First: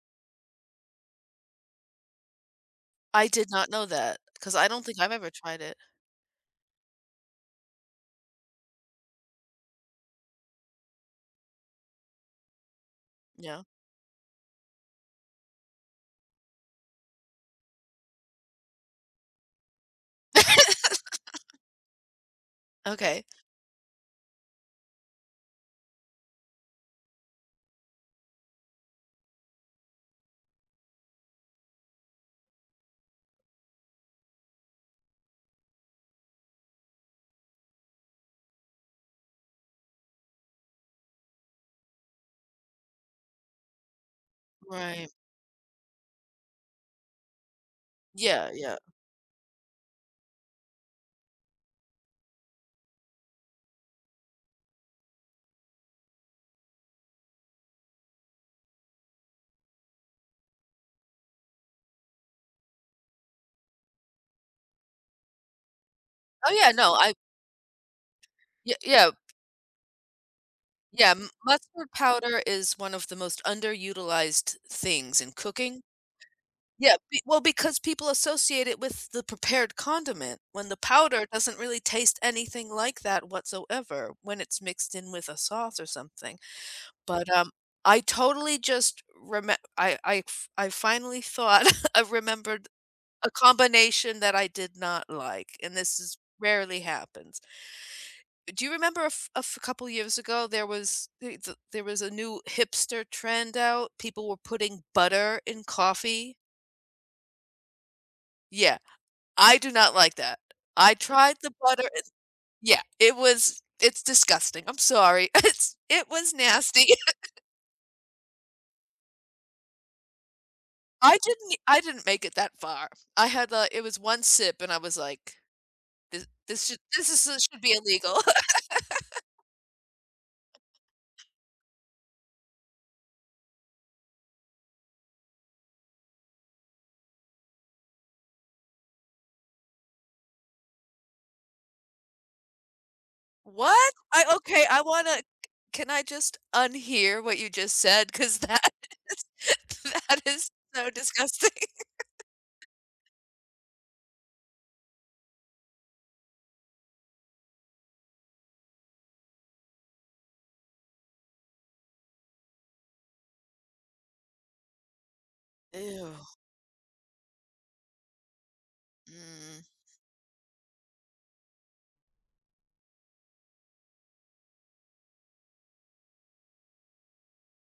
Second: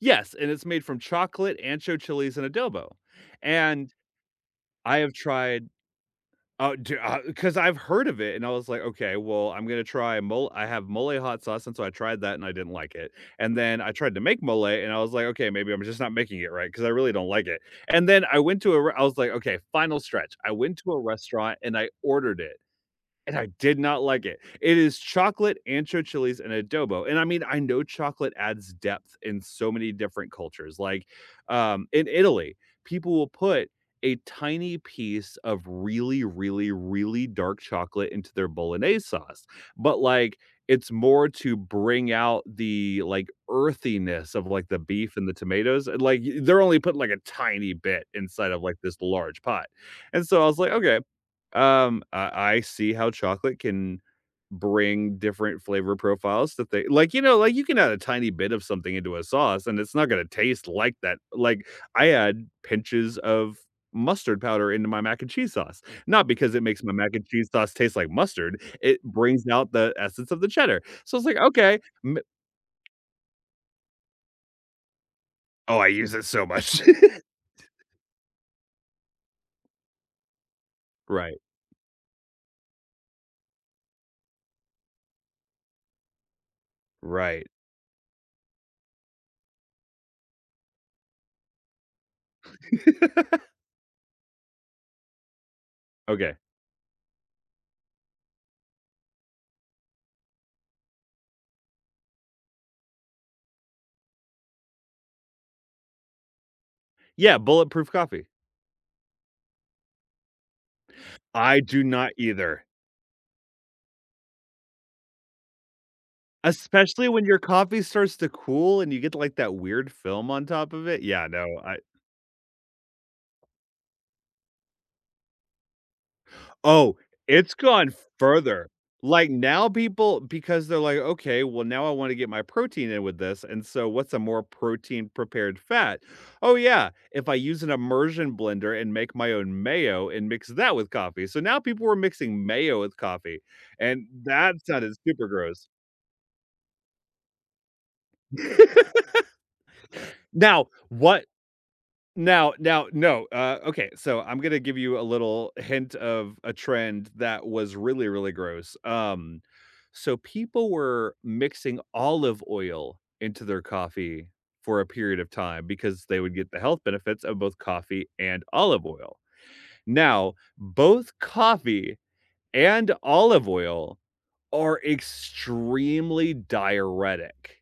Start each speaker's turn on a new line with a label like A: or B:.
A: Yes, and it's made from chocolate, ancho chilies, and adobo,
B: I did not know
A: and
B: that, 'cause I don't
A: I
B: think I've
A: have
B: ever tried
A: tried
B: it.
A: oh, ju uh, 'cause I've heard of it, and I was like, "Okay, well, I'm gonna try, mo" I have mole hot sauce, and so I tried that and I didn't like it, and
B: Yeah.
A: then I tried to make mole, and I was like, "Okay, maybe I'm just not making it right, 'cause I really don't like it." And then I went to a res I was like, "Okay, final stretch," I went to a restaurant and I ordered it,
B: Okay.
A: and I did not like it. It is chocolate, ancho chilies and adobo, and I mean, I know chocolate adds depth in so many different cultures, like, um, in Italy, people will put a tiny piece of really, really, really dark chocolate into their Bolognese sauce, but, like, it's more to bring out the, like, earthiness of, like, the
B: Right.
A: beef and the tomatoes, and, like, they're only putting like a tiny bit
B: Yeah,
A: inside of,
B: yeah.
A: like, this large pot, and so I was like, "Okay, um, I I see how chocolate can bring different flavor profiles to th that they" like, you know, like, you can add a tiny bit of something into a sauce, and it's not gonna taste like that, like, I add pinches of mustard powder into my mac and cheese sauce, not
B: Oh
A: because it
B: yeah,
A: makes my
B: no,
A: mac
B: I
A: and cheese sauce taste like mustard,
B: Yeah,
A: it
B: yeah.
A: brings out the essence of the cheddar,
B: Yeah,
A: so, it's
B: m
A: like, "Okay,
B: mustard
A: ma"
B: powder is one of the most underutilized things in
A: Oh,
B: cooking.
A: I use it so much.
B: Yeah, b well, because people associate it with the prepared condiment, when the powder
A: Right.
B: doesn't really taste anything like that whatsoever when it's mixed in with a sauce or something. But,
A: Right.
B: um, I totally just remem I I fi I finally thought I remembered, a combination that I did not like and this is
A: Okay.
B: rarely happens. Do you remember a f a couple of years ago, there was [unintelligible] there was a new hipster trend out; people were putting butter in coffee?
A: Yeah, bulletproof coffee.
B: Yeah. I do not like that. I tried the
A: I do
B: butter, it
A: not either.
B: yeah, it was it's disgusting, I'm sorry. It's it was nasty.
A: Especially when your coffee starts to cool, and you get, like, that weird film on top of it,
B: I
A: yeah, no,
B: didn't
A: I
B: I didn't make it that far. I had, uh, it was 1 sip and I was, like, “This this sh
A: Oh,
B: this is
A: it's
B: should be
A: gone
B: illegal.”
A: further, like, now, people because, they're like, "Okay, well, now I wanna get my protein in with this, and so what's a more protein-prepared fat? Oh yeah, if I use an immersion blender and make my own mayo and mix that with coffee." So now people are mixing mayo with coffee,
B: What?
A: and
B: I okay,
A: that
B: I
A: sounded
B: wanna
A: super gross.
B: can I just unhear what you just said ‘cause that is that is
A: Now,
B: so
A: what
B: disgusting.
A: now now no, uh, okay, so I'm gonna give you a little hint of a trend that was really, really gross, um, so people were mixing olive oil into their coffee for a period of time, because
B: Ew.
A: they would get the health benefits of both coffee and olive oil.
B: Mm.
A: Now, both coffee and olive oil are extremely diuretic.